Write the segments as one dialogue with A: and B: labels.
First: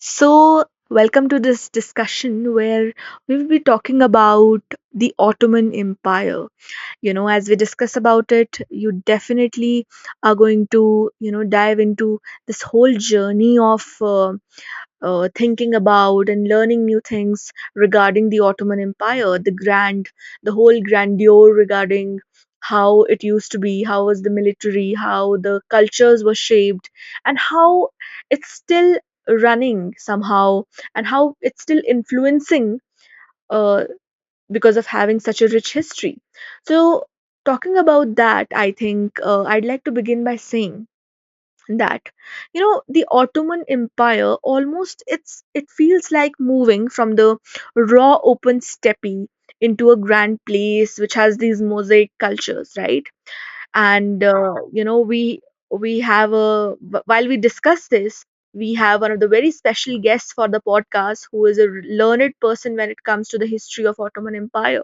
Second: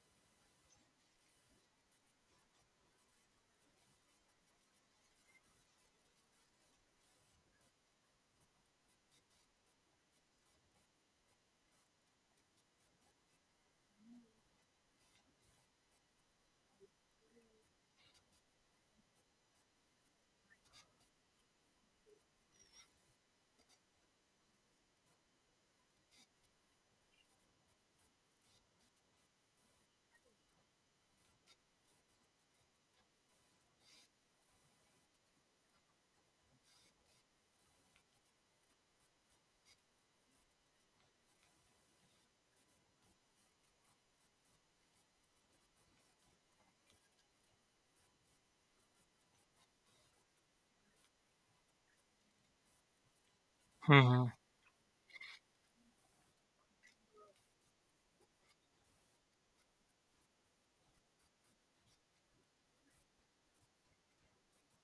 A: So, welcome to this discussion where we will be talking about the Ottoman Empire. You know, as we discuss about it, you definitely are going to, you know, dive into this whole journey of thinking about and learning new things regarding the Ottoman Empire, the grand, the whole grandeur regarding how it used to be, how was the military, how the cultures were shaped, and how it's still running somehow, and how it's still influencing uh, because of having such a rich history. So, talking about that, I think I'd like to begin by saying that you know the ottoman empire almost it feels like moving from the raw open steppe into a grand place which has these mosaic cultures, right? And
B: Mhm,
A: you know we have a while we discuss this, we have one of the very special guests for the podcast who is a learned person when it comes to the history of ottoman empire.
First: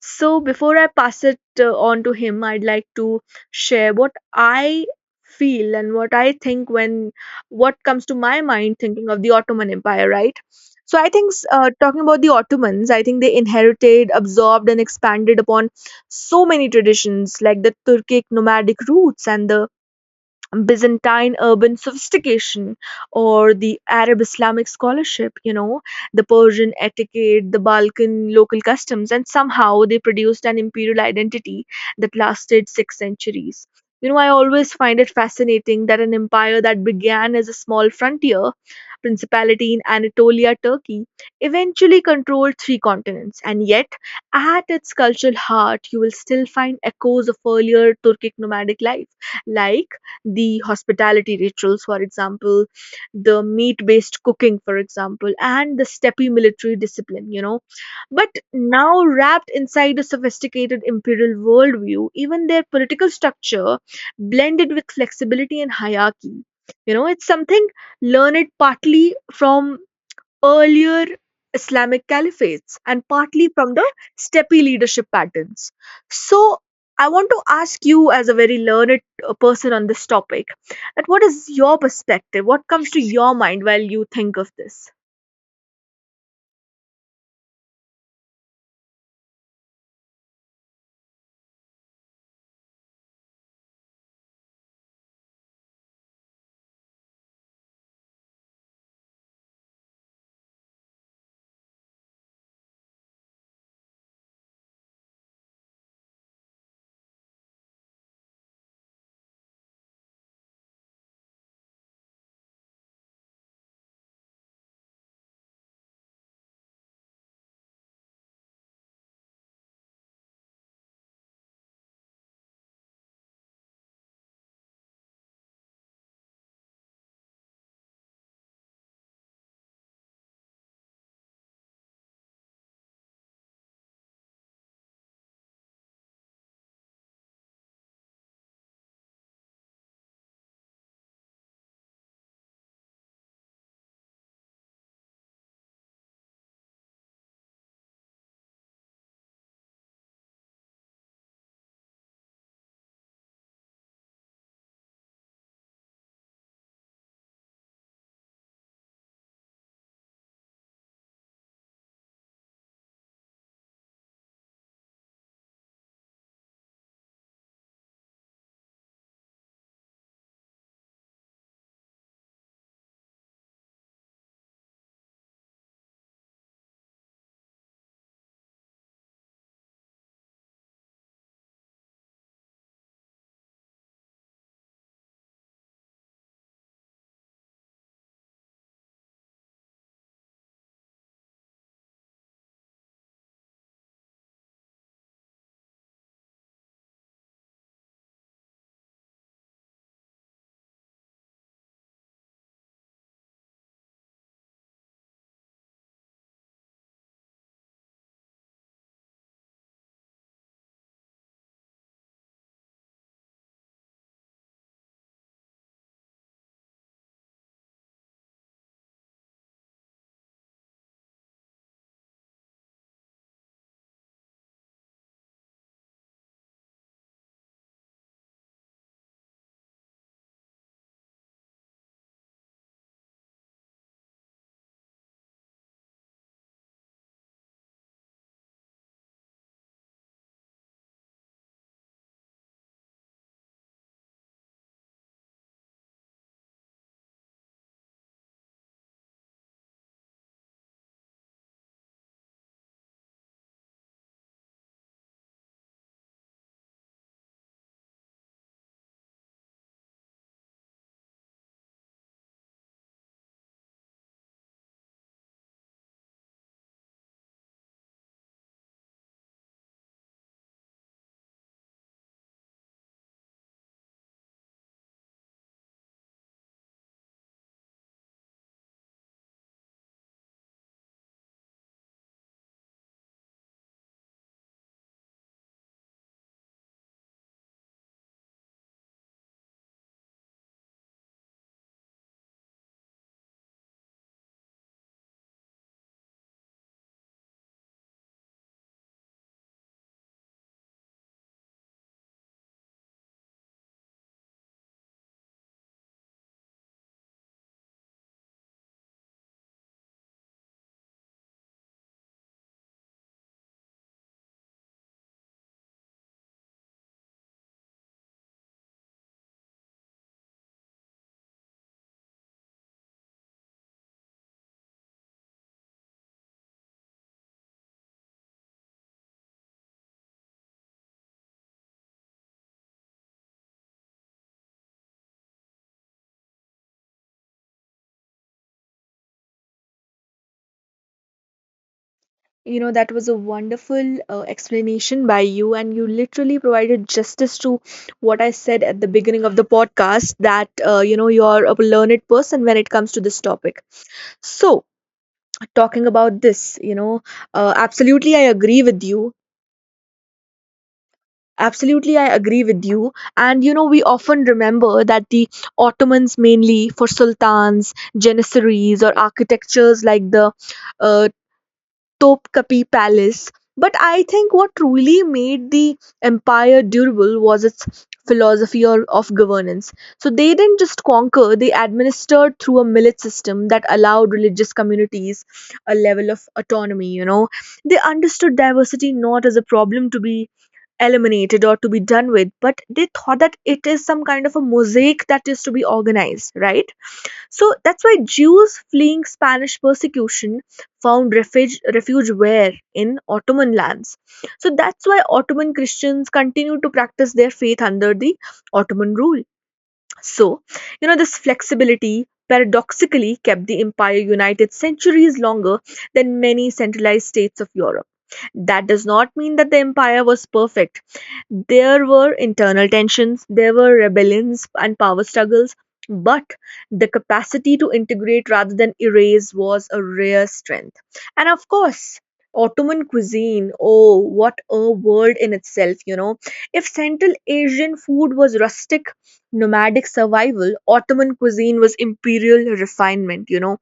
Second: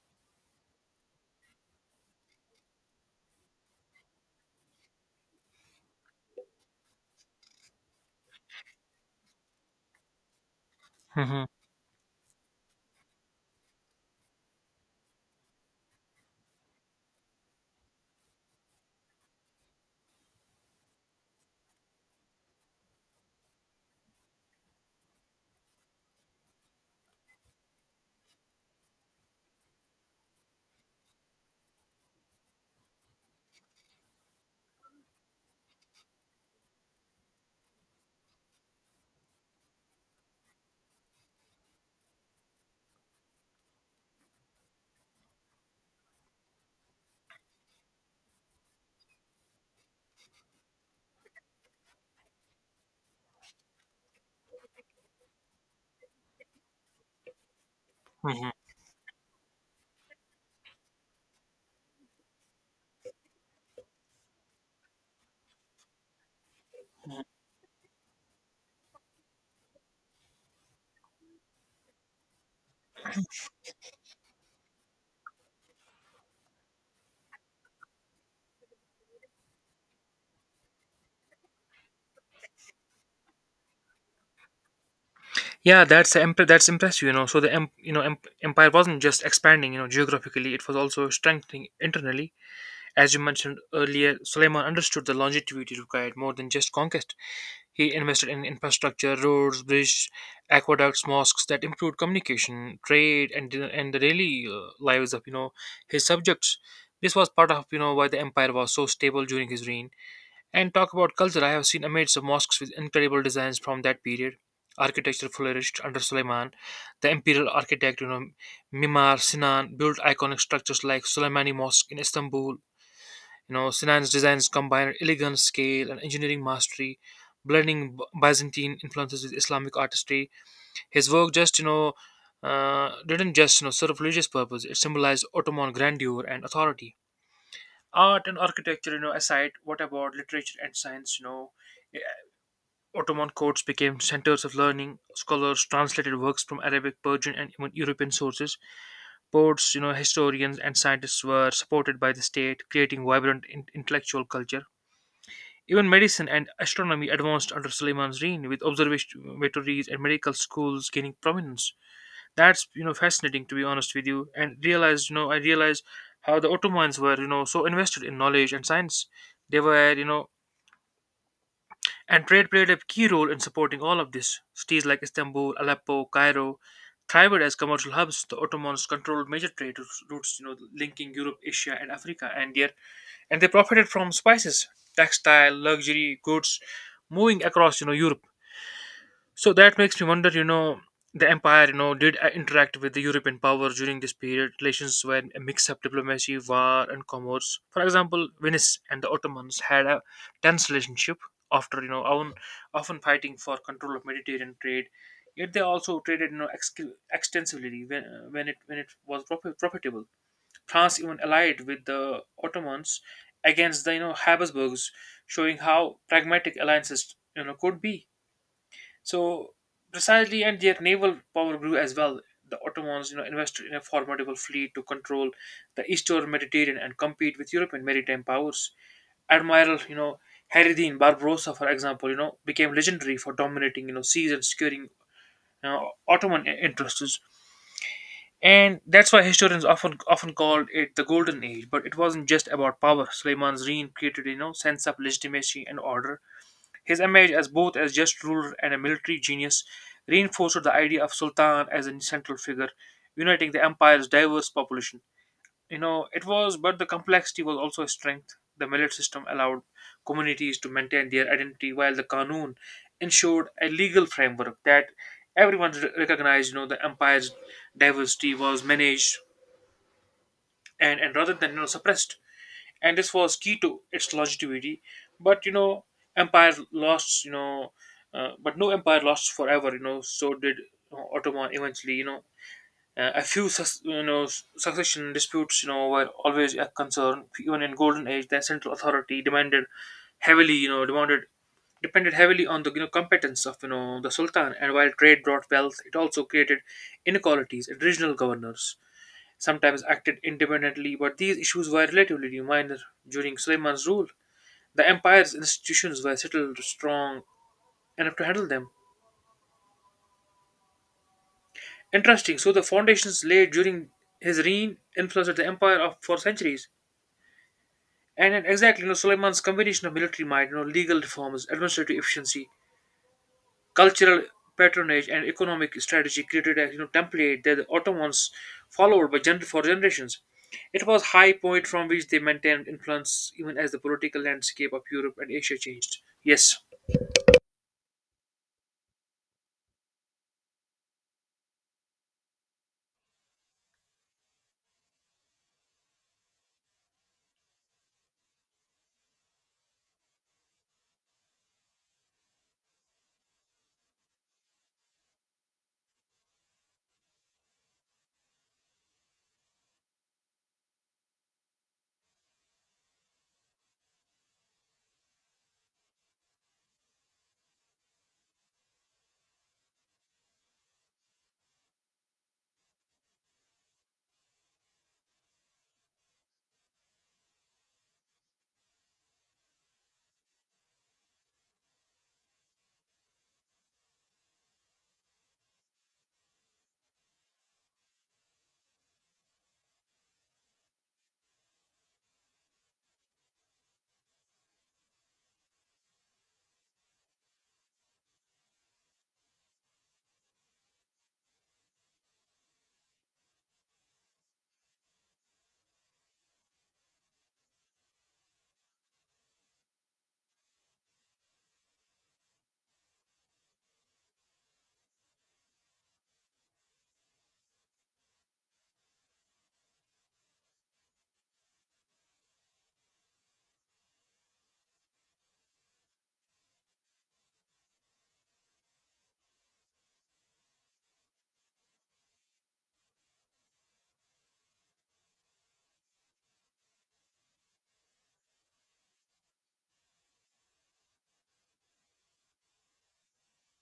A: So before I pass it on to him, I'd like to share what I feel and what I think when what comes to my mind thinking of the Ottoman Empire, right? So I think
B: mhm,
A: talking about the Ottomans, I think they inherited, absorbed, and expanded upon so many traditions like the Turkic nomadic roots and the Byzantine urban sophistication or the Arab Islamic scholarship, you know, the Persian etiquette, the Balkan local customs, and somehow they produced an imperial identity that lasted 6 centuries. You know, I always find it fascinating that an empire that began as a small frontier principality in Anatolia, Turkey, eventually controlled three continents, and yet at its cultural heart, you will still find echoes of earlier Turkic nomadic life like the hospitality rituals, for example, the meat based cooking, for example, and the steppy military discipline, you know. But
B: mhm,
A: now, wrapped inside a sophisticated imperial worldview, even their political structure blended with flexibility and hierarchy. You know,
B: mhm.
A: it's something learned partly from earlier Islamic caliphates and partly from the steppe leadership patterns. So, I want to ask you, as a very learned person on this topic, that what is your perspective? What comes to your mind while you think of this?
B: Yeah, that's impressive, you know. So the empire wasn't just expanding, geographically; it was also strengthening internally. As you mentioned earlier, Suleiman understood the longevity required more than just conquest. He invested in infrastructure, roads, bridges, aqueducts, mosques that improved communication, trade, and the daily lives of his subjects. This was part of why the empire was so stable during his reign. And talk about culture, I have seen images of mosques with incredible designs from that period. Architecture flourished under Suleiman. The imperial architect, Mimar Sinan, built iconic structures like Suleimani Mosque in Istanbul. You know, Sinan's designs combined elegant scale and engineering mastery, blending Byzantine influences with Islamic artistry. His work didn't just, serve religious purpose. It symbolized Ottoman grandeur and authority. Art and architecture, aside, what about literature and science, Ottoman courts became centers of learning. Scholars translated works from Arabic, Persian, and even European sources. Poets, historians, and scientists were supported by the state, creating vibrant intellectual culture. Even medicine and astronomy advanced under Suleiman's reign, with observatories and medical schools gaining prominence. That's fascinating, to be honest with you, and realized, you know I realized how the Ottomans were so invested in knowledge and science. They were you know and trade played a key role in supporting all of this. Cities like Istanbul, Aleppo, Cairo thrived as commercial hubs. The Ottomans controlled major trade routes, linking Europe, Asia, and Africa, and their and they profited from spices, textile, luxury goods moving across Europe. So that makes me wonder, the empire, did interact with the European powers during this period. Relations were a mix of diplomacy, war, and commerce. For example, Venice and the Ottomans had a tense relationship, after, you know, often, often fighting for control of Mediterranean trade. Yet they also traded, extensively when it was profitable. France even allied with the Ottomans against the Habsburgs, showing how pragmatic alliances, could be. So precisely, and their naval power grew as well. The Ottomans, invested in a formidable fleet to control the eastern Mediterranean and compete with European maritime powers. Admiral, Haridin Barbarossa, for example, became legendary for dominating, seas and securing, Ottoman interests. And that's why historians often called it the Golden Age. But it wasn't just about power. Suleiman's reign created, sense of legitimacy and order. His image as both as just ruler and a military genius reinforced the idea of Sultan as a central figure, uniting the empire's diverse population. But the complexity was also a strength. The millet system allowed communities to maintain their identity, while the Qanun ensured a legal framework that everyone recognized. You know, the empire's diversity was managed, and rather than suppressed, and this was key to its longevity. But you know empire lost you know but no empire lost forever, so did, ottoman eventually, a few succession disputes, were always a concern. Even in golden age, the central authority demanded heavily you know demanded depended heavily on the, competence of the sultan. And while trade brought wealth, it also created inequalities in regional governors, sometimes acted independently, but these issues were relatively minor during Suleiman's rule. The empire's institutions were settled strong enough to handle them. Interesting, so the foundations laid during his reign influenced the empire for centuries. And then exactly, Suleiman's combination of military might, legal reforms, administrative efficiency, cultural patronage, and economic strategy created a, template that the Ottomans followed by for generations. It was high point from which they maintained influence even as the political landscape of Europe and Asia changed. Yes.
A: You know, that was a wonderful explanation by you, and you literally provided justice to what I said at the beginning of the podcast that, you know, you're a learned person when it comes to this topic. So, talking about this, you know, absolutely I agree with you absolutely I agree with you and you know we often remember that the ottomans mainly for sultans janissaries or architectures like the uh, Topkapi Palace, but I think what truly made the empire durable was its philosophy of governance. So they didn't just conquer, they administered through a millet system that allowed religious communities a level of autonomy, you know. They understood diversity not as a problem to be eliminated or to be done with, but they thought that it is some kind of a mosaic that is to be organized, right? So that's why Jews fleeing Spanish persecution found refuge, refuge where? In Ottoman lands. So that's why Ottoman Christians continued to practice their faith under the Ottoman rule. So, you know, this flexibility paradoxically kept the empire united centuries longer than many centralized states of Europe. That does not mean that the empire was perfect. There were internal tensions, there were rebellions and power struggles, but the capacity to integrate rather than erase was a rare strength. And of course, Ottoman cuisine, oh, what a world in itself, you know. If Central Asian food was rustic, nomadic survival, Ottoman cuisine was imperial refinement, you know,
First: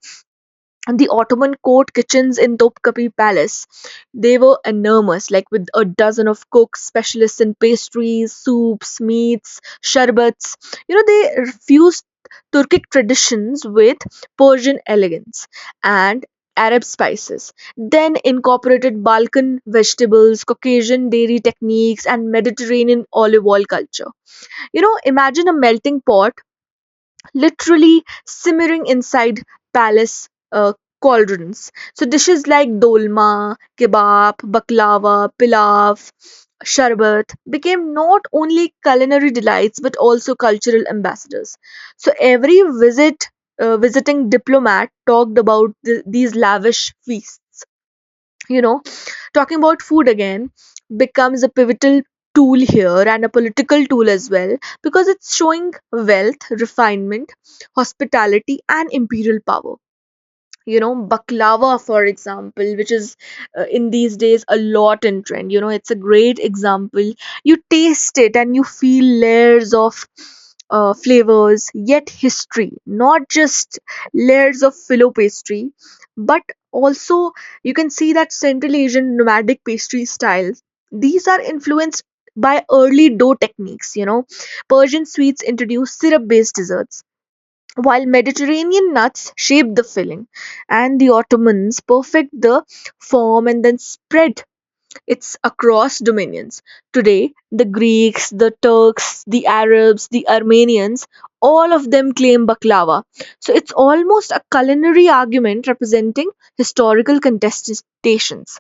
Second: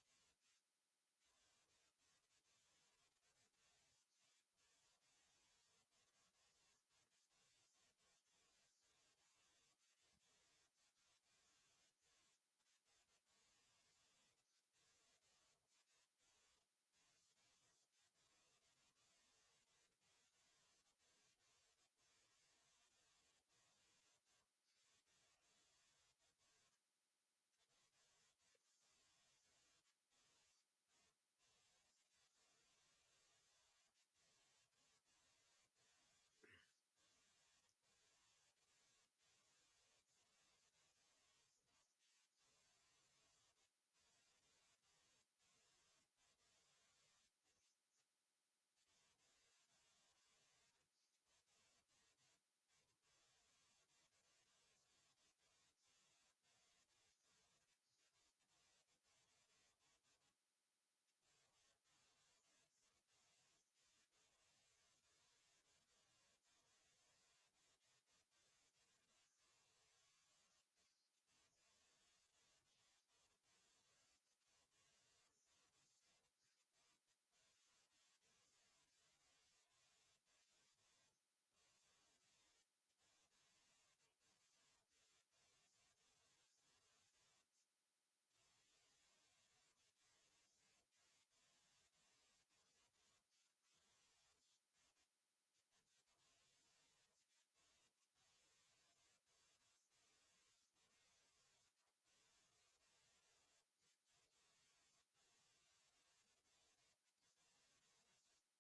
A: and the Ottoman court kitchens in Topkapi Palace. They were enormous, like with a dozen of cooks, specialists in pastries, soups, meats, sherbets. You know, they fused Turkic traditions with Persian elegance and Arab spices, then incorporated Balkan vegetables, Caucasian dairy techniques, and Mediterranean olive oil culture. You know, imagine a melting pot literally simmering inside palace cauldrons. So dishes like dolma, kebab, baklava, pilaf, sharbat became not only culinary delights but also cultural ambassadors. So every visiting diplomat talked about these lavish feasts. You know, talking about food again becomes a pivotal tool here and a political tool as well, because it's showing wealth, refinement, hospitality, and imperial power. You know, baklava for example, which is in these days a lot in trend, you know it's a great example. You taste it and you feel layers of flavors, yet history, not just layers of filo pastry but also you can see that central asian nomadic pastry styles, these are influenced by early dough techniques, you know, persian sweets introduced syrup based desserts, while Mediterranean nuts shape the filling, and the Ottomans perfect the form and then spread it's across dominions. Today, the Greeks, the Turks, the Arabs, the Armenians, all of them claim baklava. So it's almost a culinary argument representing historical contestations.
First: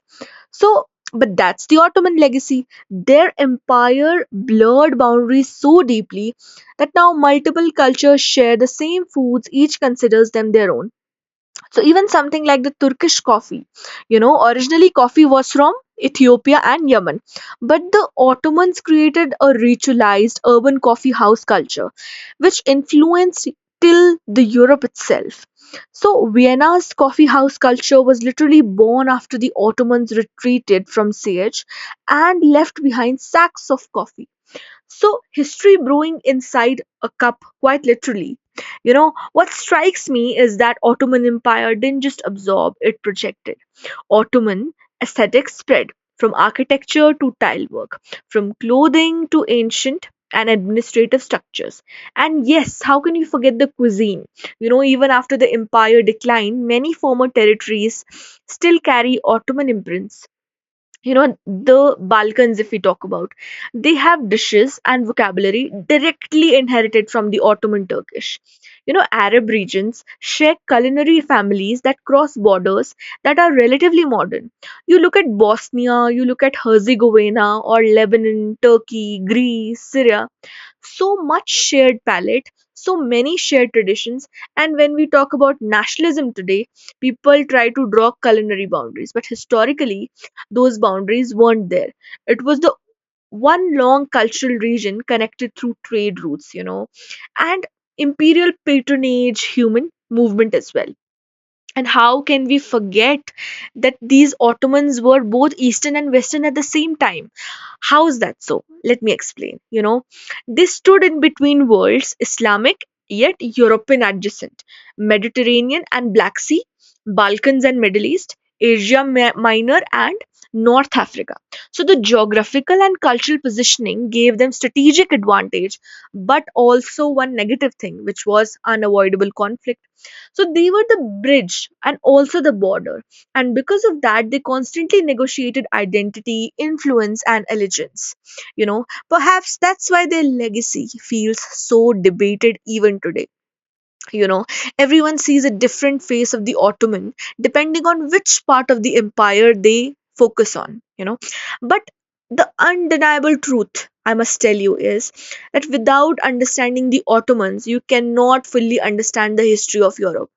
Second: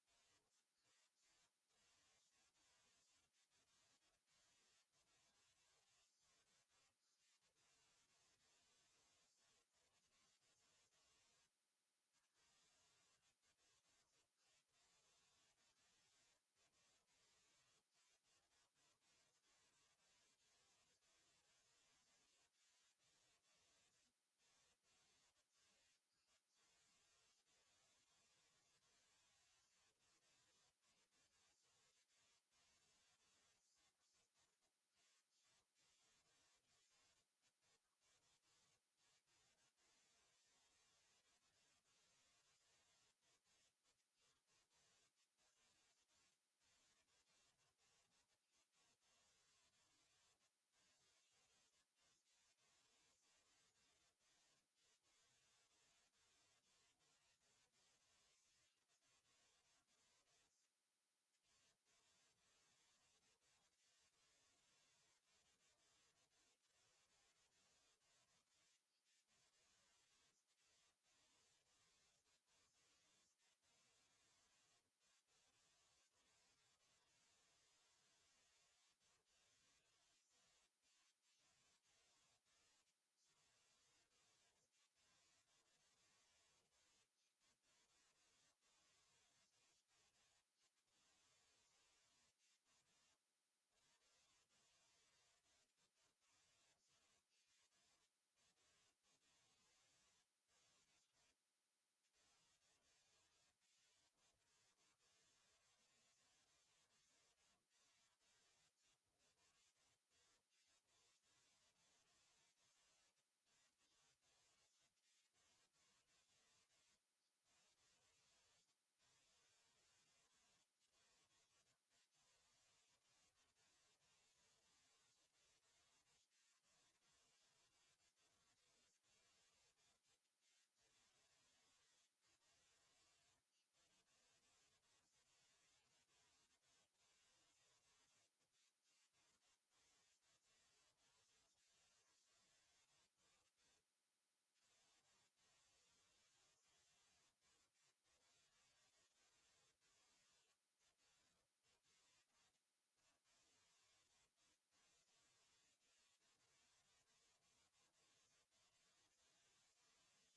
A: So, but that's the Ottoman legacy. Their empire blurred boundaries so deeply that now multiple cultures share the same foods, each considers them their own. So even something like the Turkish coffee, you know, originally coffee was from Ethiopia and Yemen, but the Ottomans created a ritualized urban coffee house culture, which influenced till the Europe itself. So Vienna's coffee house culture was literally born after the Ottomans retreated from Siege and left behind sacks of coffee. So, history brewing inside a cup, quite literally. You know, what strikes me is that Ottoman Empire didn't just absorb, it projected. Ottoman aesthetics spread from architecture to tile work, from clothing to ancient and administrative structures. And yes, how can you forget the cuisine? You know, even after the empire declined, many former territories still carry Ottoman imprints. You know, the balkans, if we talk about, they have dishes and vocabulary directly inherited from the ottoman turkish. You know, arab regions share culinary families that cross borders that are relatively modern. You look at bosnia, you look at herzegovina or lebanon, turkey, greece, syria. So much shared palette, so many shared traditions. And when we talk about nationalism today, people try to draw culinary boundaries, but historically, those boundaries weren't there. It was the one long cultural region connected through trade routes, you know, and imperial patronage, human movement as well. And how can we forget that these Ottomans were both Eastern and Western at the same time? How is that so? Let me explain. You know, they stood in between worlds, Islamic yet European adjacent, Mediterranean and Black Sea, Balkans and Middle East, Asia Minor and North Africa. So the geographical and cultural positioning gave them strategic advantage, but also one negative thing, which was unavoidable conflict, so they were the bridge and also the border. And because of that, they constantly negotiated identity, influence, and allegiance. You know, perhaps that's why their legacy feels so debated even today. You know, everyone sees a different face of the Ottoman depending on which part of the empire they focus on, you know. But the undeniable truth, I must tell you, is that without understanding the Ottomans, you cannot fully understand the history of Europe,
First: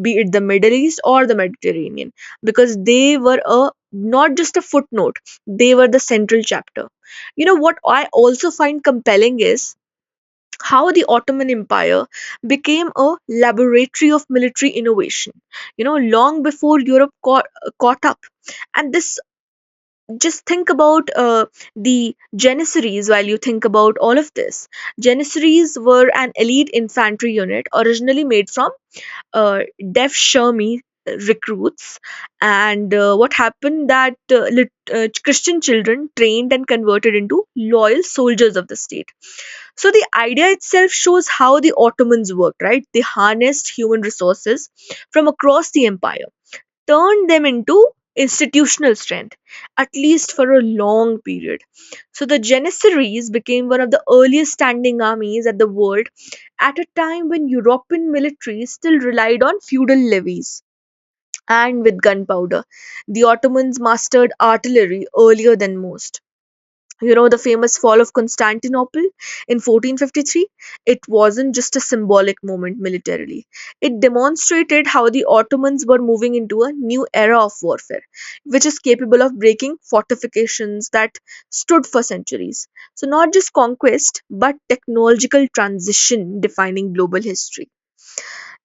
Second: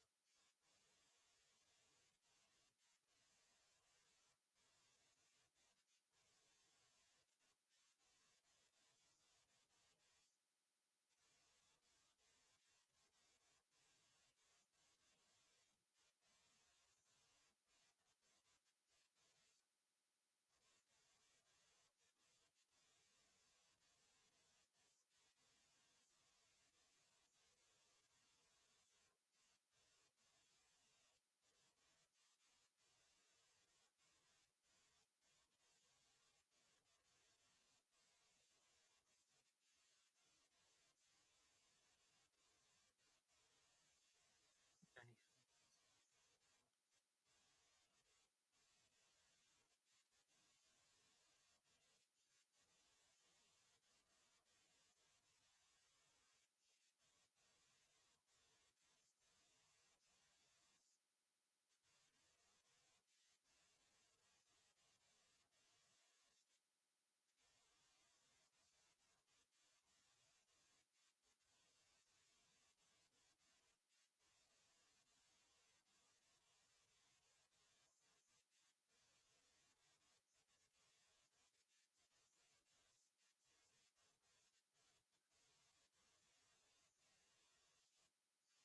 A: be it the Middle East or the Mediterranean, because they were a not just a footnote, they were the central chapter. You know what I also find compelling is how the Ottoman Empire became a laboratory of military innovation, you know, long before Europe caught up. And this, just think about the Janissaries while you think about all of this. Janissaries were an elite infantry unit originally made from uh, Def Shermie recruits, and what happened that christian children trained and converted into loyal soldiers of the state. So the idea itself shows how the ottomans worked, right? They harnessed human resources from across the empire, turned them into institutional strength, at least for a long period. So the Janissaries became one of the earliest standing armies at the world at a time when European militaries still relied on feudal levies and with gunpowder. The Ottomans mastered artillery earlier than most. You know, the famous fall of Constantinople in 1453, it wasn't just a symbolic moment militarily. It demonstrated how the Ottomans were moving into a new era of warfare, which is capable of breaking fortifications that stood for centuries. So, not just conquest, but technological transition defining global history.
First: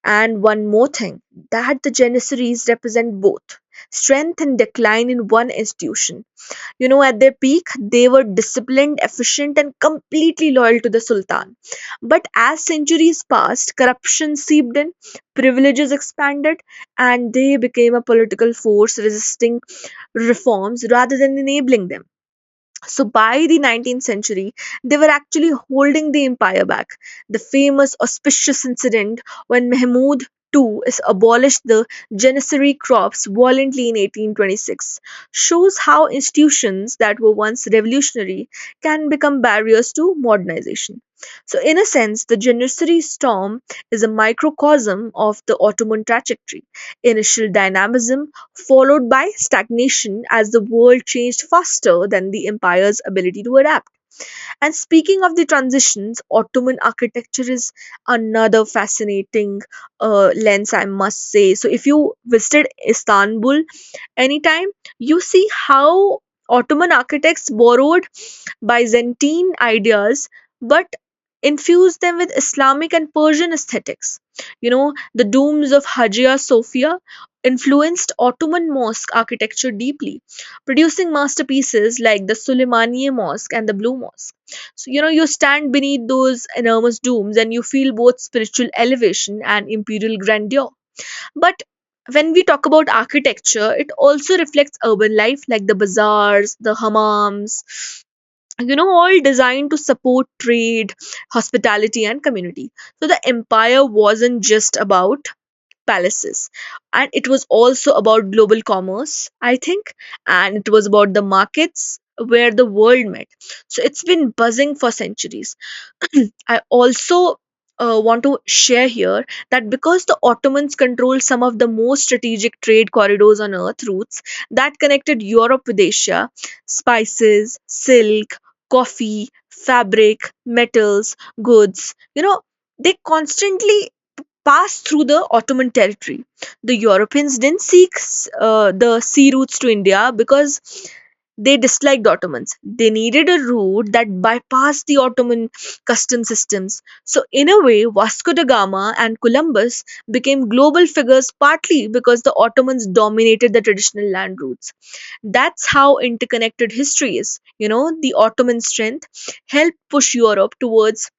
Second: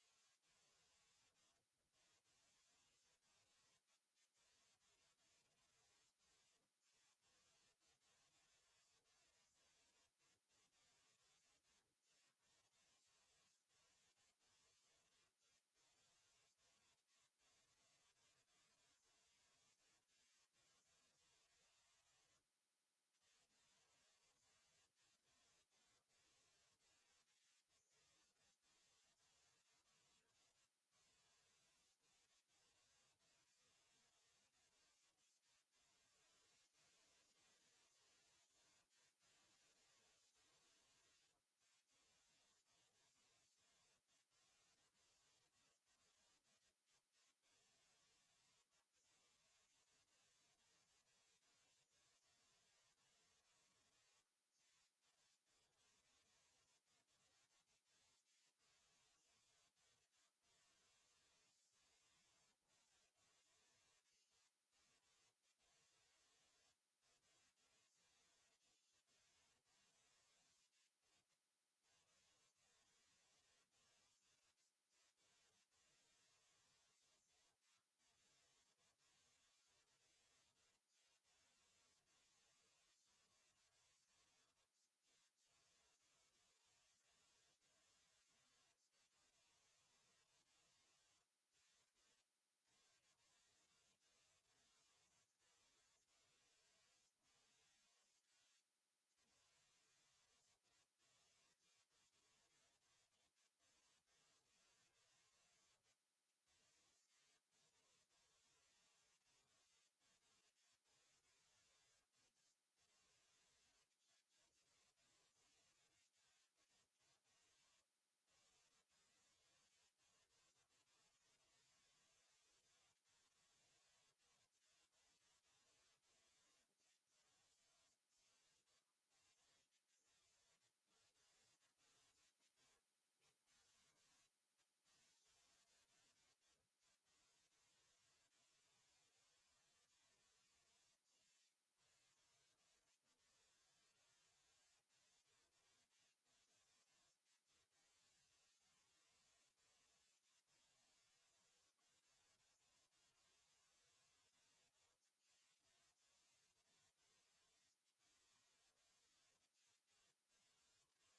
A: And one more thing, that the Janissaries represent both strength and decline in one institution. You know, at their peak, they were disciplined, efficient, and completely loyal to the Sultan. But as centuries passed, corruption seeped in, privileges expanded, and they became a political force resisting reforms rather than enabling them. So by the 19th century, they were actually holding the empire back. The famous auspicious incident when Mahmud II is abolished the Janissary crops violently in 1826 shows how institutions that were once revolutionary can become barriers to modernization. So, in a sense, the Janissary storm is a microcosm of the Ottoman trajectory. Initial dynamism followed by stagnation as the world changed faster than the empire's ability to adapt. And speaking of the transitions, Ottoman architecture is another fascinating lens, I must say. So, if you visited Istanbul anytime, you see how Ottoman architects borrowed Byzantine ideas but infused them with Islamic and Persian aesthetics. You know, the domes of Hagia Sophia influenced Ottoman mosque architecture deeply, producing masterpieces like the Suleymaniye Mosque and the Blue Mosque. So, you know, you stand beneath those enormous domes and you feel both spiritual elevation and imperial grandeur. But when we talk about architecture, it also reflects urban life like the bazaars, the hammams, you know, all designed to support trade, hospitality, and community. So the empire wasn't just about palaces, and it was also about global commerce, I think, and it was about the markets where the world met. So it's been buzzing for centuries. I also want to share here that because the Ottomans controlled some of the most strategic trade corridors on earth, routes that connected Europe with Asia, spices, silk, coffee, fabric, metals, goods, you know, they constantly passed through the Ottoman territory. The Europeans didn't seek the sea routes to India because they disliked the Ottomans. They needed a route that bypassed the Ottoman custom systems. So, in a way, Vasco da Gama and Columbus became global figures partly because the Ottomans dominated the traditional land routes. That's how interconnected history is. You know, the Ottoman strength helped push Europe towards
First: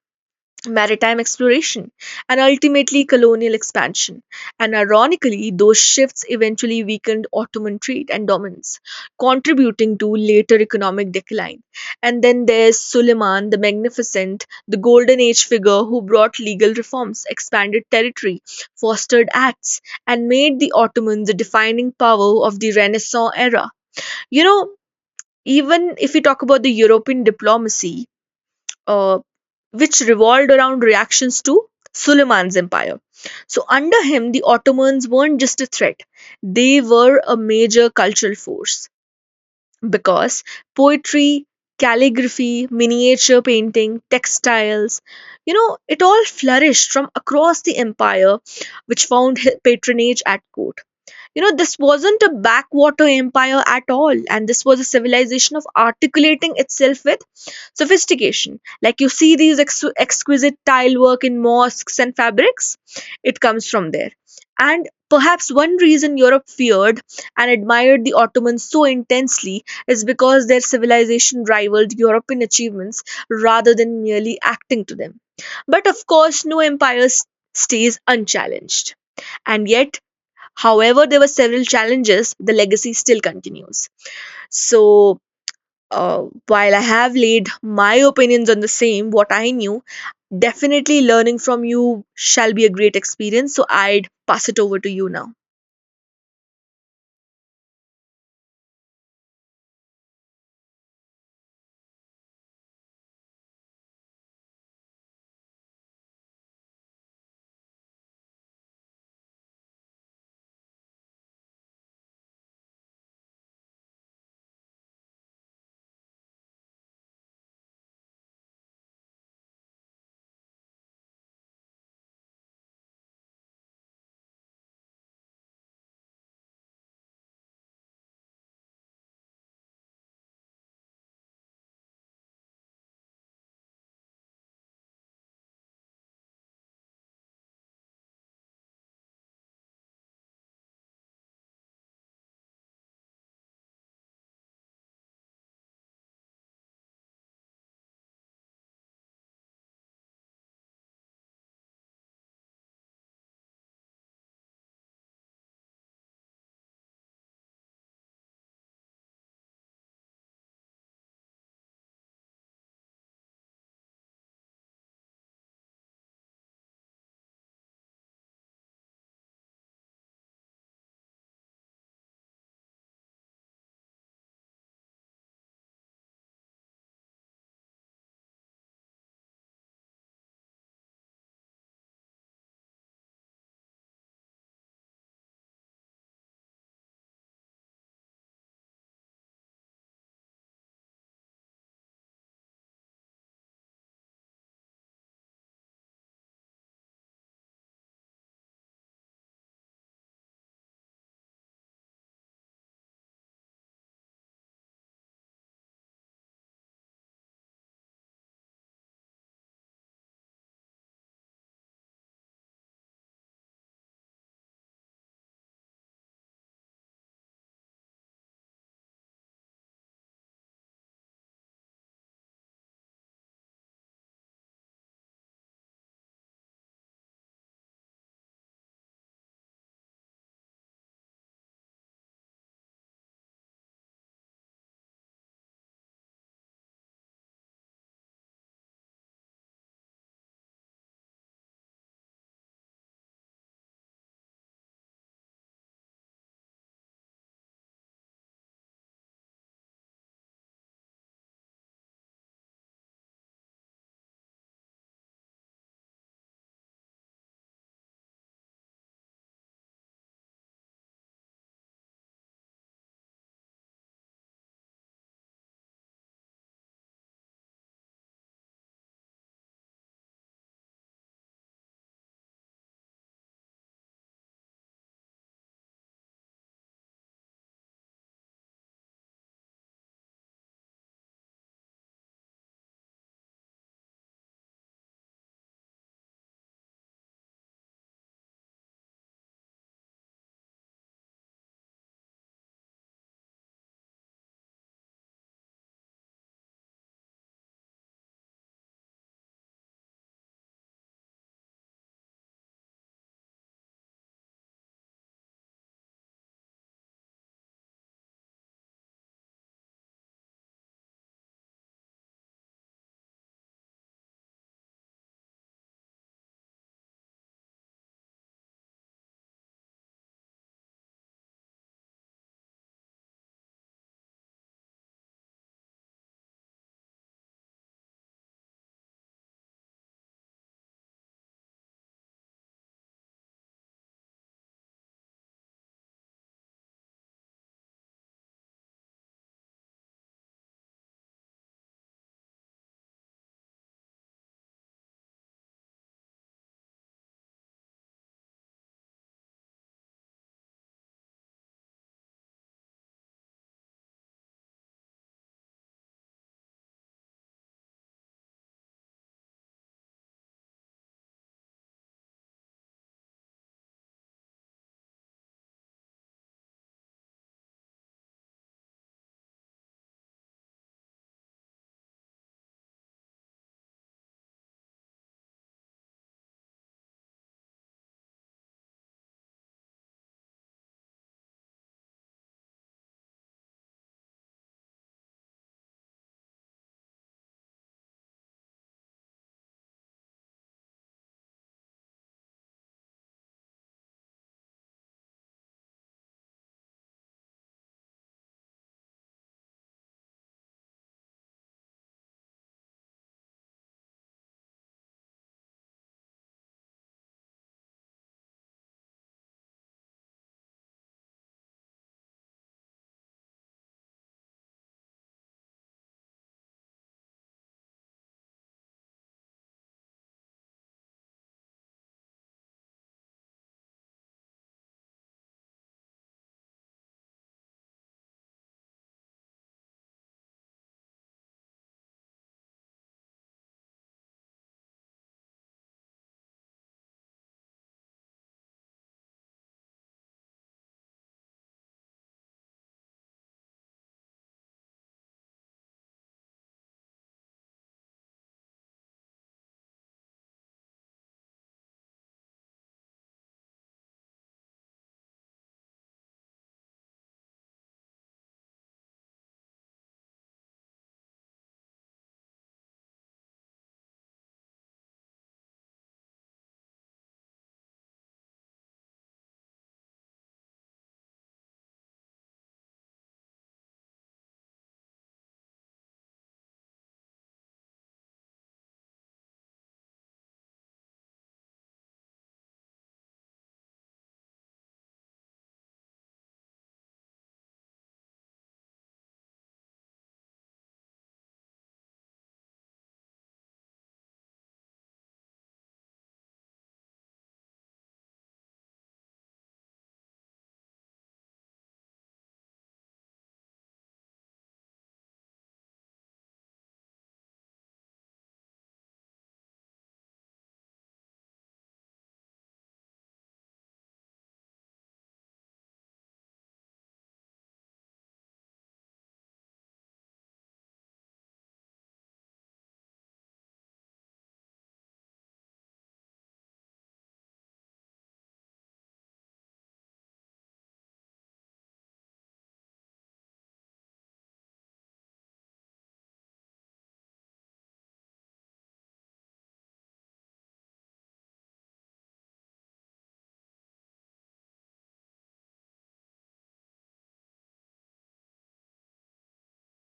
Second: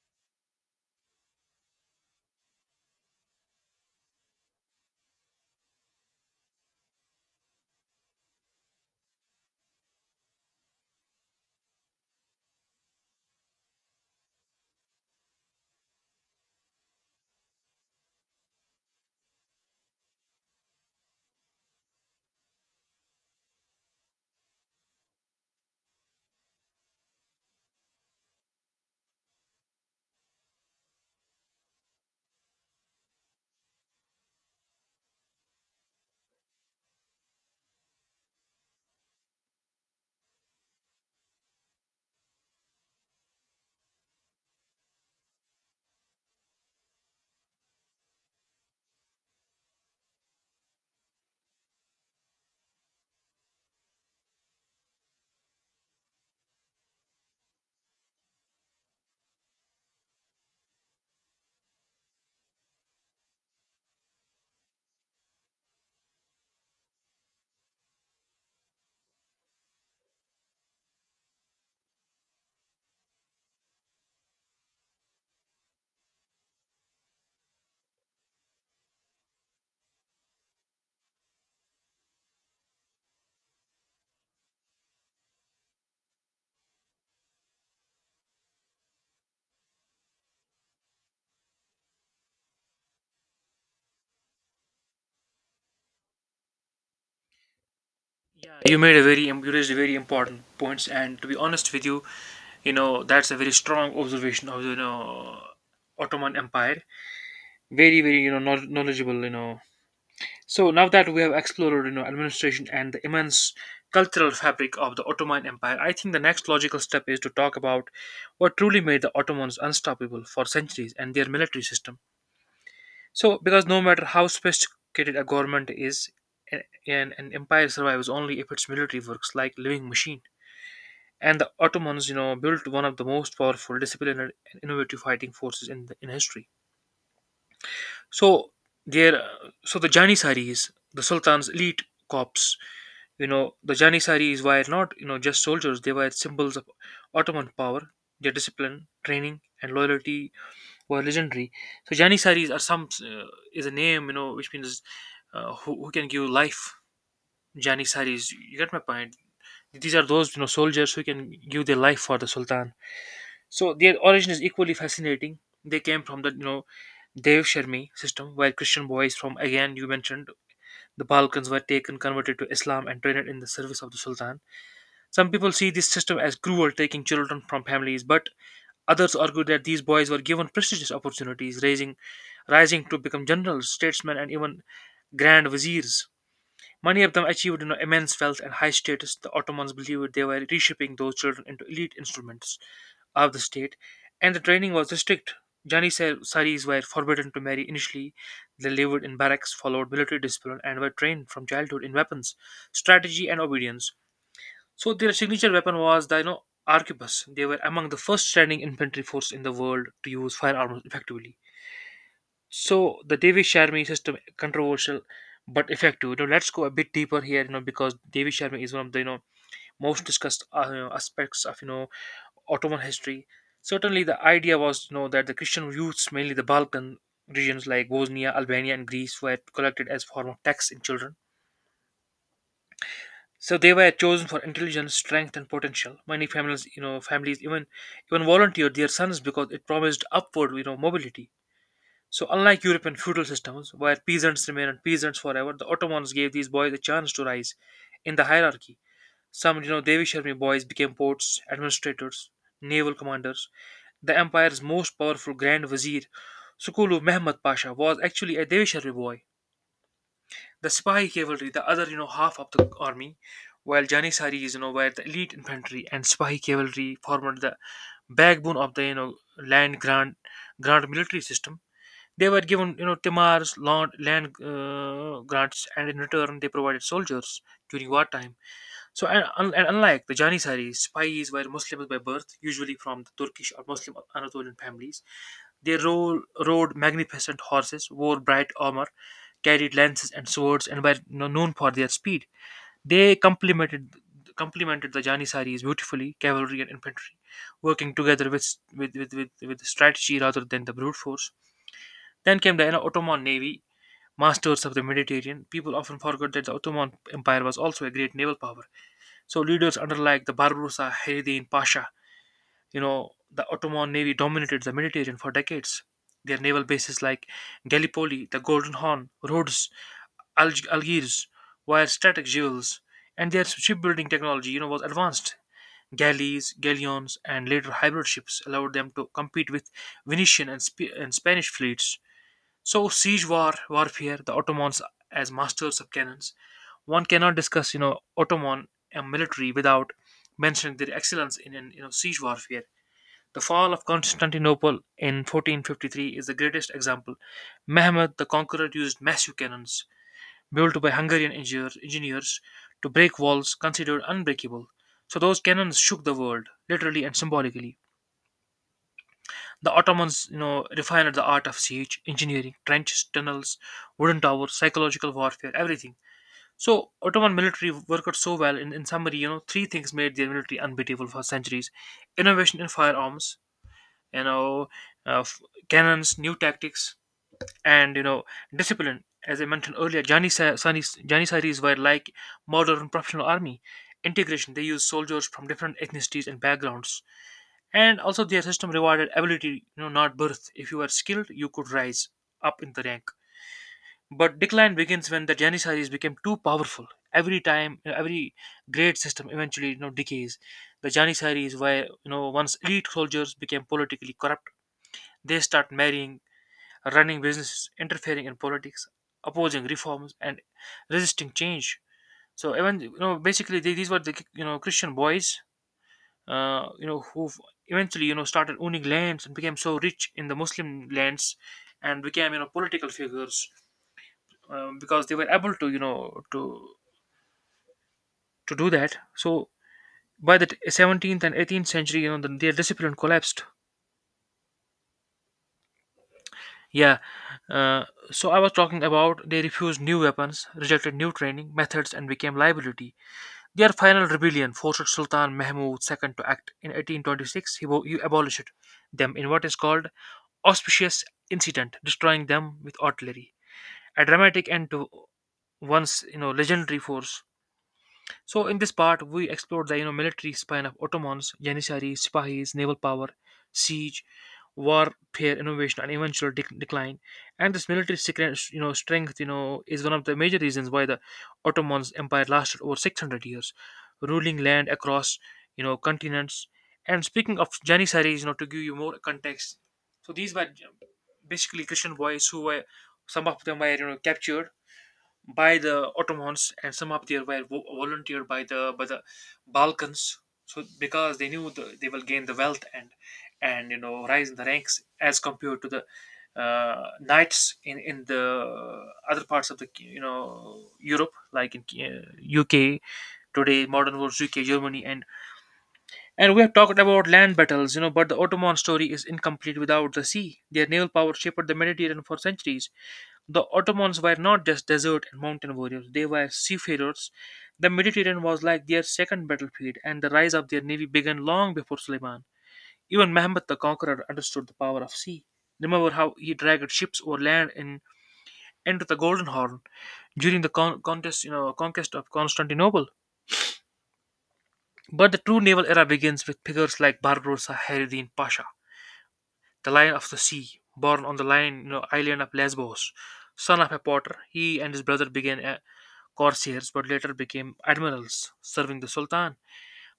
A: maritime exploration, and ultimately colonial expansion. And ironically, those shifts eventually weakened Ottoman trade and dominance, contributing to later economic decline. And then there's Suleiman the Magnificent, the Golden Age figure who brought legal reforms, expanded territory, fostered acts, and made the Ottomans the defining power of the Renaissance era. You know, even if we talk about the European diplomacy, uh, which revolved around reactions to Suleiman's empire. So, under him, the Ottomans weren't just a threat, they were a major cultural force because poetry, calligraphy, miniature painting, textiles, you know, it all flourished from across the empire, which found patronage at court. You know, this wasn't a backwater empire at all, and this was a civilization of articulating itself with sophistication. Like you see these exquisite tile work in mosques and fabrics, it comes from there. And perhaps one reason Europe feared and admired the Ottomans so intensely is because their civilization rivaled European achievements rather than merely acting to them. But of course, no empire stays unchallenged. And yet, however, there were several challenges, the legacy still continues. So, while I have laid my opinions on the same, what I knew, definitely learning from you shall be a great experience. So, I'd pass it over to you now.
B: Yeah, you raised a very important points, and to be honest with you, you know that's a very strong observation of, Ottoman Empire. Very very knowledgeable, you know. So now that we have explored, administration and the immense cultural fabric of the Ottoman Empire, I think the next logical step is to talk about what truly made the Ottomans unstoppable for centuries and their military system. So, because no matter how sophisticated a government is, an empire survives only if its military works like living machine. And the Ottomans, built one of the most powerful, disciplined, and innovative fighting forces in history. So there, so the Janissaries, the Sultan's elite corps, the Janissaries were not, just soldiers. They were symbols of Ottoman power. Their discipline, training, and loyalty were legendary. So Janissaries are some is a name, which means, who can give life. Janissaries, you get my point. These are those, soldiers who can give their life for the Sultan. So their origin is equally fascinating. They came from the, Dev Sharmi system, where Christian boys from, again you mentioned, the Balkans were taken, converted to Islam, and trained in the service of the Sultan. Some people see this system as cruel, taking children from families, but others argue that these boys were given prestigious opportunities, rising to become generals, statesmen, and even grand viziers. Many of them achieved, immense wealth and high status. The Ottomans believed they were reshaping those children into elite instruments of the state, and the training was strict. Janissaries were forbidden to marry initially. They lived in barracks, followed military discipline, and were trained from childhood in weapons, strategy, and obedience. So their signature weapon was the, arquebus. They were among the first standing infantry force in the world to use firearms effectively. So the Devi Sharma system, controversial but effective. You know, let's go a bit deeper here. You know, because Devi Sharma is one of the most discussed aspects of Ottoman history. Certainly, the idea was, that the Christian youths, mainly the Balkan regions like Bosnia, Albania, and Greece, were collected as form of tax in children. So they were chosen for intelligence, strength, and potential. Many families, even volunteered their sons because it promised upward, mobility. So, unlike European feudal systems, where peasants remained peasants forever, the Ottomans gave these boys a chance to rise in the hierarchy. Some, Devish army boys became ports, administrators, naval commanders. The empire's most powerful Grand Vizier, Sukulu Mehmed Pasha, was actually a Devish army boy. The Sipahi cavalry, the other, half of the army, while Janissaries, were the elite infantry, and Sipahi cavalry formed the backbone of the, grand military system. They were given, timars, land, land grants, and in return they provided soldiers during wartime. So, and, un- and unlike the Janissaries, spies were Muslims by birth, usually from the Turkish or Muslim Anatolian families. They rode magnificent horses, wore bright armor, carried lances and swords, and were known for their speed. They complemented the Janissaries beautifully, cavalry and infantry, working together with strategy rather than the brute force. Then came the, Ottoman navy, masters of the Mediterranean. People often forgot that the Ottoman Empire was also a great naval power. So leaders under like the Barbarossa, Hayreddin Pasha, the Ottoman navy dominated the Mediterranean for decades. Their naval bases like Gallipoli, the Golden Horn, Rhodes, Algiers were strategic jewels, and their shipbuilding technology, was advanced. Galleys, galleons, and later hybrid ships allowed them to compete with Venetian and, Spanish fleets. So siege war warfare, the Ottomans as masters of cannons. One cannot discuss, Ottoman military without mentioning their excellence in siege warfare. The fall of Constantinople in 1453 is the greatest example. Mehmed the Conqueror used massive cannons built by Hungarian engineers to break walls considered unbreakable. So those cannons shook the world, literally and symbolically. The Ottomans, refined the art of siege, engineering, trenches, tunnels, wooden towers, psychological warfare, everything. So Ottoman military worked out so well. In summary, three things made their military unbeatable for centuries: innovation in firearms, you know, uh, f- cannons, new tactics, and, discipline. As I mentioned earlier, Janissaries were like modern professional army. Integration. They used soldiers from different ethnicities and backgrounds, and also their system rewarded ability, not birth. If you were skilled, you could rise up in the rank. But decline begins when the Janissaries became too powerful. Every time every great system eventually decays. The Janissaries, were once elite soldiers, became politically corrupt. They start marrying, running businesses, interfering in politics, opposing reforms, and resisting change. So even, basically, these were the Christian boys, who eventually, started owning lands and became so rich in the Muslim lands, and became, political figures, because they were able to, to do that. So by the 17th and 18th century, their discipline collapsed. Yeah. Uh, so I was talking about, they refused new weapons, rejected new training methods, and became liability. Their final rebellion forced Sultan Mahmud II to act. In 1826, he abolished them in what is called auspicious incident, destroying them with artillery. A dramatic end to once legendary force. So in this part, we explored the military spine of Ottomans: Janissaries, Sipahis, naval power, siege, warfare, innovation, and eventual decline. And this military strength is one of the major reasons why the Ottomans Empire lasted over 600 years, ruling land across continents. And speaking of Janissaries, to give you more context, so these were basically Christian boys who were, some of them were captured by the Ottomans, and some of them were volunteered by the Balkans. So because they knew they will gain the wealth and and rise in the ranks as compared to the knights in the other parts of the Europe, like in UK today, modern world UK, Germany, and we have talked about land battles, but the Ottoman story is incomplete without the sea. Their naval power shaped the Mediterranean for centuries. The Ottomans were not just desert and mountain warriors, they were seafarers. The Mediterranean was like their second battlefield, and the rise of their navy began long before Suleiman. Even Mehmet the Conqueror understood the power of sea. Remember how he dragged ships over land into the Golden Horn during the conquest of Constantinople. But the true naval era begins with figures like Barbarossa Khaireddin Pasha, the Lion of the Sea, born on the lion, island of Lesbos, son of a potter. He and his brother began corsairs but later became admirals, serving the Sultan.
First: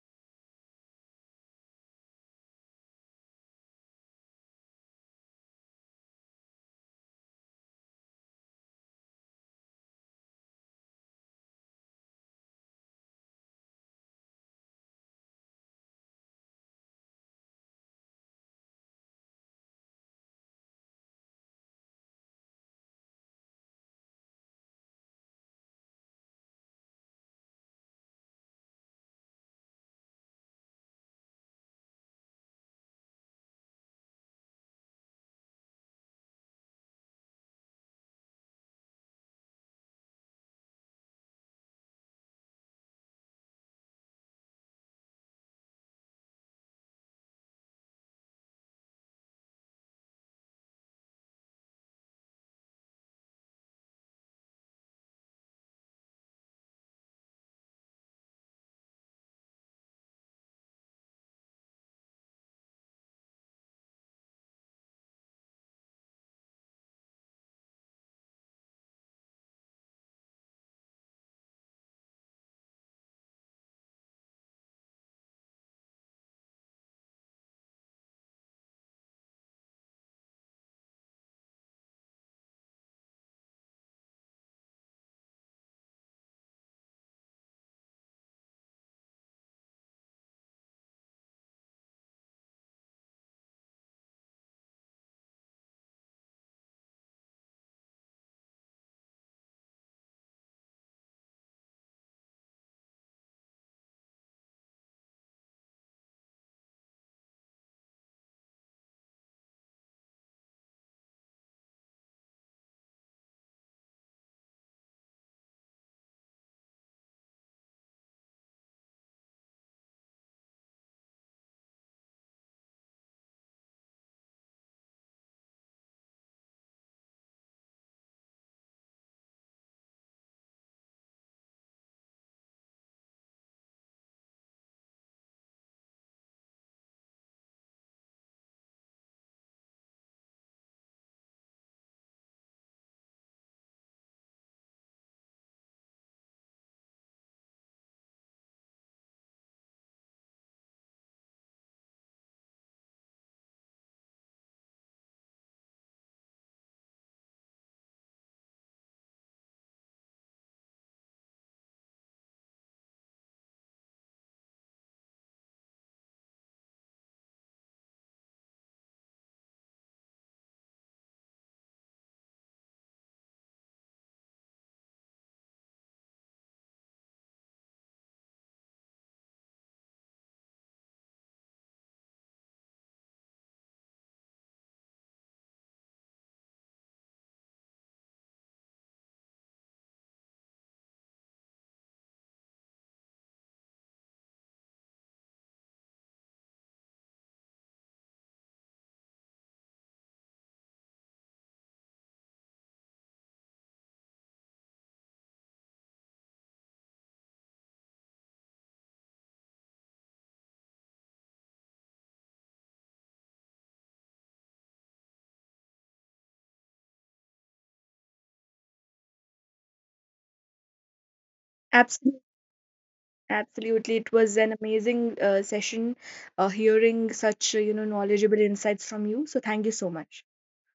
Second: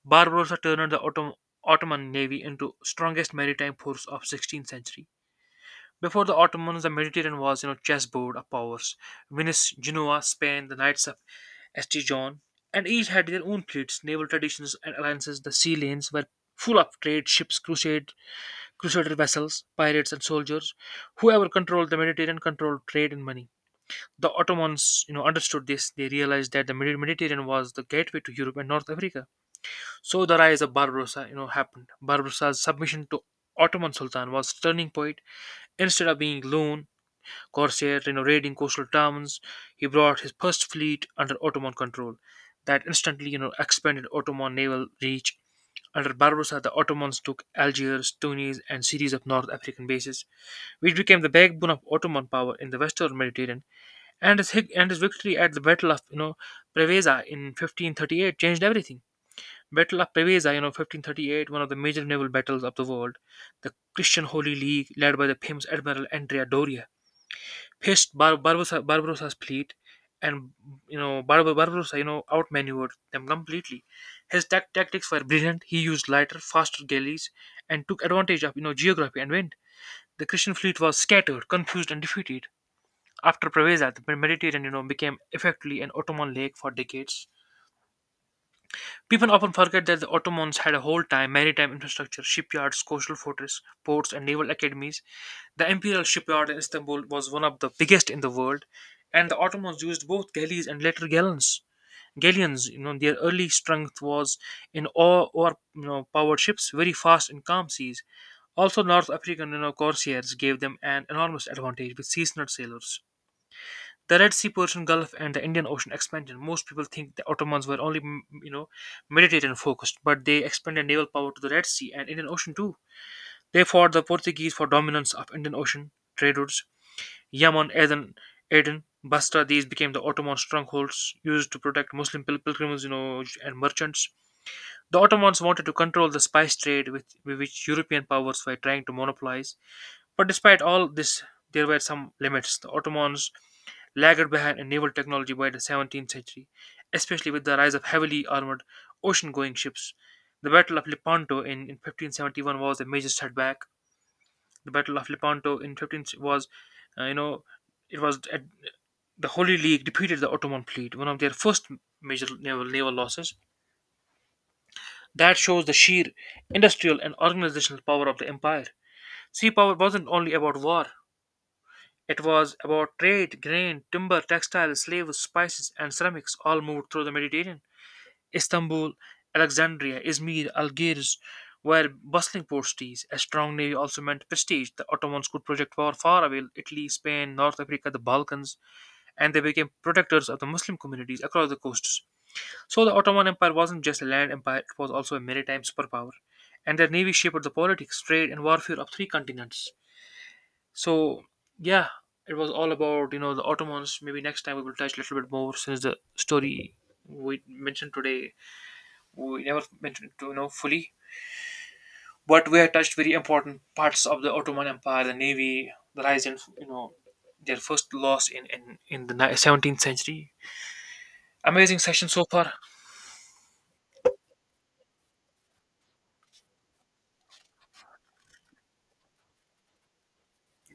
B: Barbarossa turned the Ottoman navy into strongest maritime force of 16th century. Before the Ottomans, the Mediterranean was, chessboard of powers. Venice, Genoa, Spain, the Knights of Estijon, and each had their own fleets, naval traditions, and alliances. The sea lanes were full of trade ships, Crusader vessels, pirates, and soldiers. Whoever controlled the Mediterranean controlled trade and money. The Ottomans, understood this. They realized that the Mediterranean was the gateway to Europe and North Africa. So the rise of Barbarossa, happened. Barbarossa's submission to Ottoman Sultan was turning point. Instead of being loan corsair, raiding coastal towns. He brought his first fleet under Ottoman control. That instantly, expanded Ottoman naval reach. Under Barbarossa, the Ottomans took Algiers, Tunis, and series of North African bases, which became the backbone of Ottoman power in the Western Mediterranean. And his victory at the Battle of, Preveza in 1538 changed everything. Battle of Preveza, 1538, one of the major naval battles of the world. The Christian Holy League, led by the famous Admiral Andrea Doria, faced Barbarossa's fleet, and Barbarossa, outmaneuvered them completely. His tactics were brilliant. He used lighter, faster galleys, and took advantage of geography and wind. The Christian fleet was scattered, confused, and defeated. After Preveza, the Mediterranean, became effectively an Ottoman lake for decades. People often forget that the Ottomans had a whole time maritime infrastructure: shipyards, coastal fortresses, ports, and naval academies. The imperial shipyard in Istanbul was one of the biggest in the world, and the Ottomans used both galleys and later gallons. Galleons, their early strength was in oar or powered ships, very fast in calm seas. Also, North African, corsairs gave them an enormous advantage with seasonal sailors. The Red Sea, Persian Gulf, and the Indian Ocean expansion. Most people think the Ottomans were only, Mediterranean focused, but they expanded naval power to the Red Sea and Indian Ocean too. They fought the Portuguese for dominance of Indian Ocean trade routes. Yemen, Aden, Aden, Basra. These became the Ottoman strongholds used to protect Muslim pilgrims, and merchants. The Ottomans wanted to control the spice trade, with which European powers were trying to monopolize. But despite all this, there were some limits. The Ottomans lagged behind in naval technology by the 17th century, especially with the rise of heavily armored ocean going ships. The Battle of Lepanto in 1571 was a major setback. The Battle of Lepanto in 15 was, uh, you know, it was at the Holy League defeated the Ottoman fleet, one of their first major naval losses. That shows the sheer industrial and organizational power of the empire. Sea power wasn't only about war, it was about trade, grain, timber, textiles, slaves, spices, and ceramics all moved through the Mediterranean. Istanbul, Alexandria, Izmir, Algiers were bustling port cities. A strong navy also meant prestige. The Ottomans could project power far away: Italy, Spain, North Africa, the Balkans, and they became protectors of the Muslim communities across the coasts. So the Ottoman Empire wasn't just a land empire, it was also a maritime superpower. And their navy shaped the politics, trade, and warfare of three continents. So, yeah, it was all about, the Ottomans. Maybe next time we will touch a little bit more, since the story we mentioned today we never mentioned to fully, but we have touched very important parts of the Ottoman Empire: the navy, the rise in their first loss in the 17th century. Amazing session
A: Absolutely,
B: so far.
A: absolutely. It was an amazing session, hearing such you know, knowledgeable insights from you. So thank you so much.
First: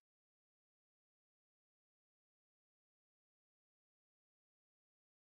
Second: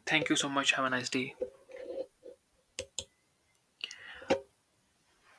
B: Thank you so much. Have a nice day.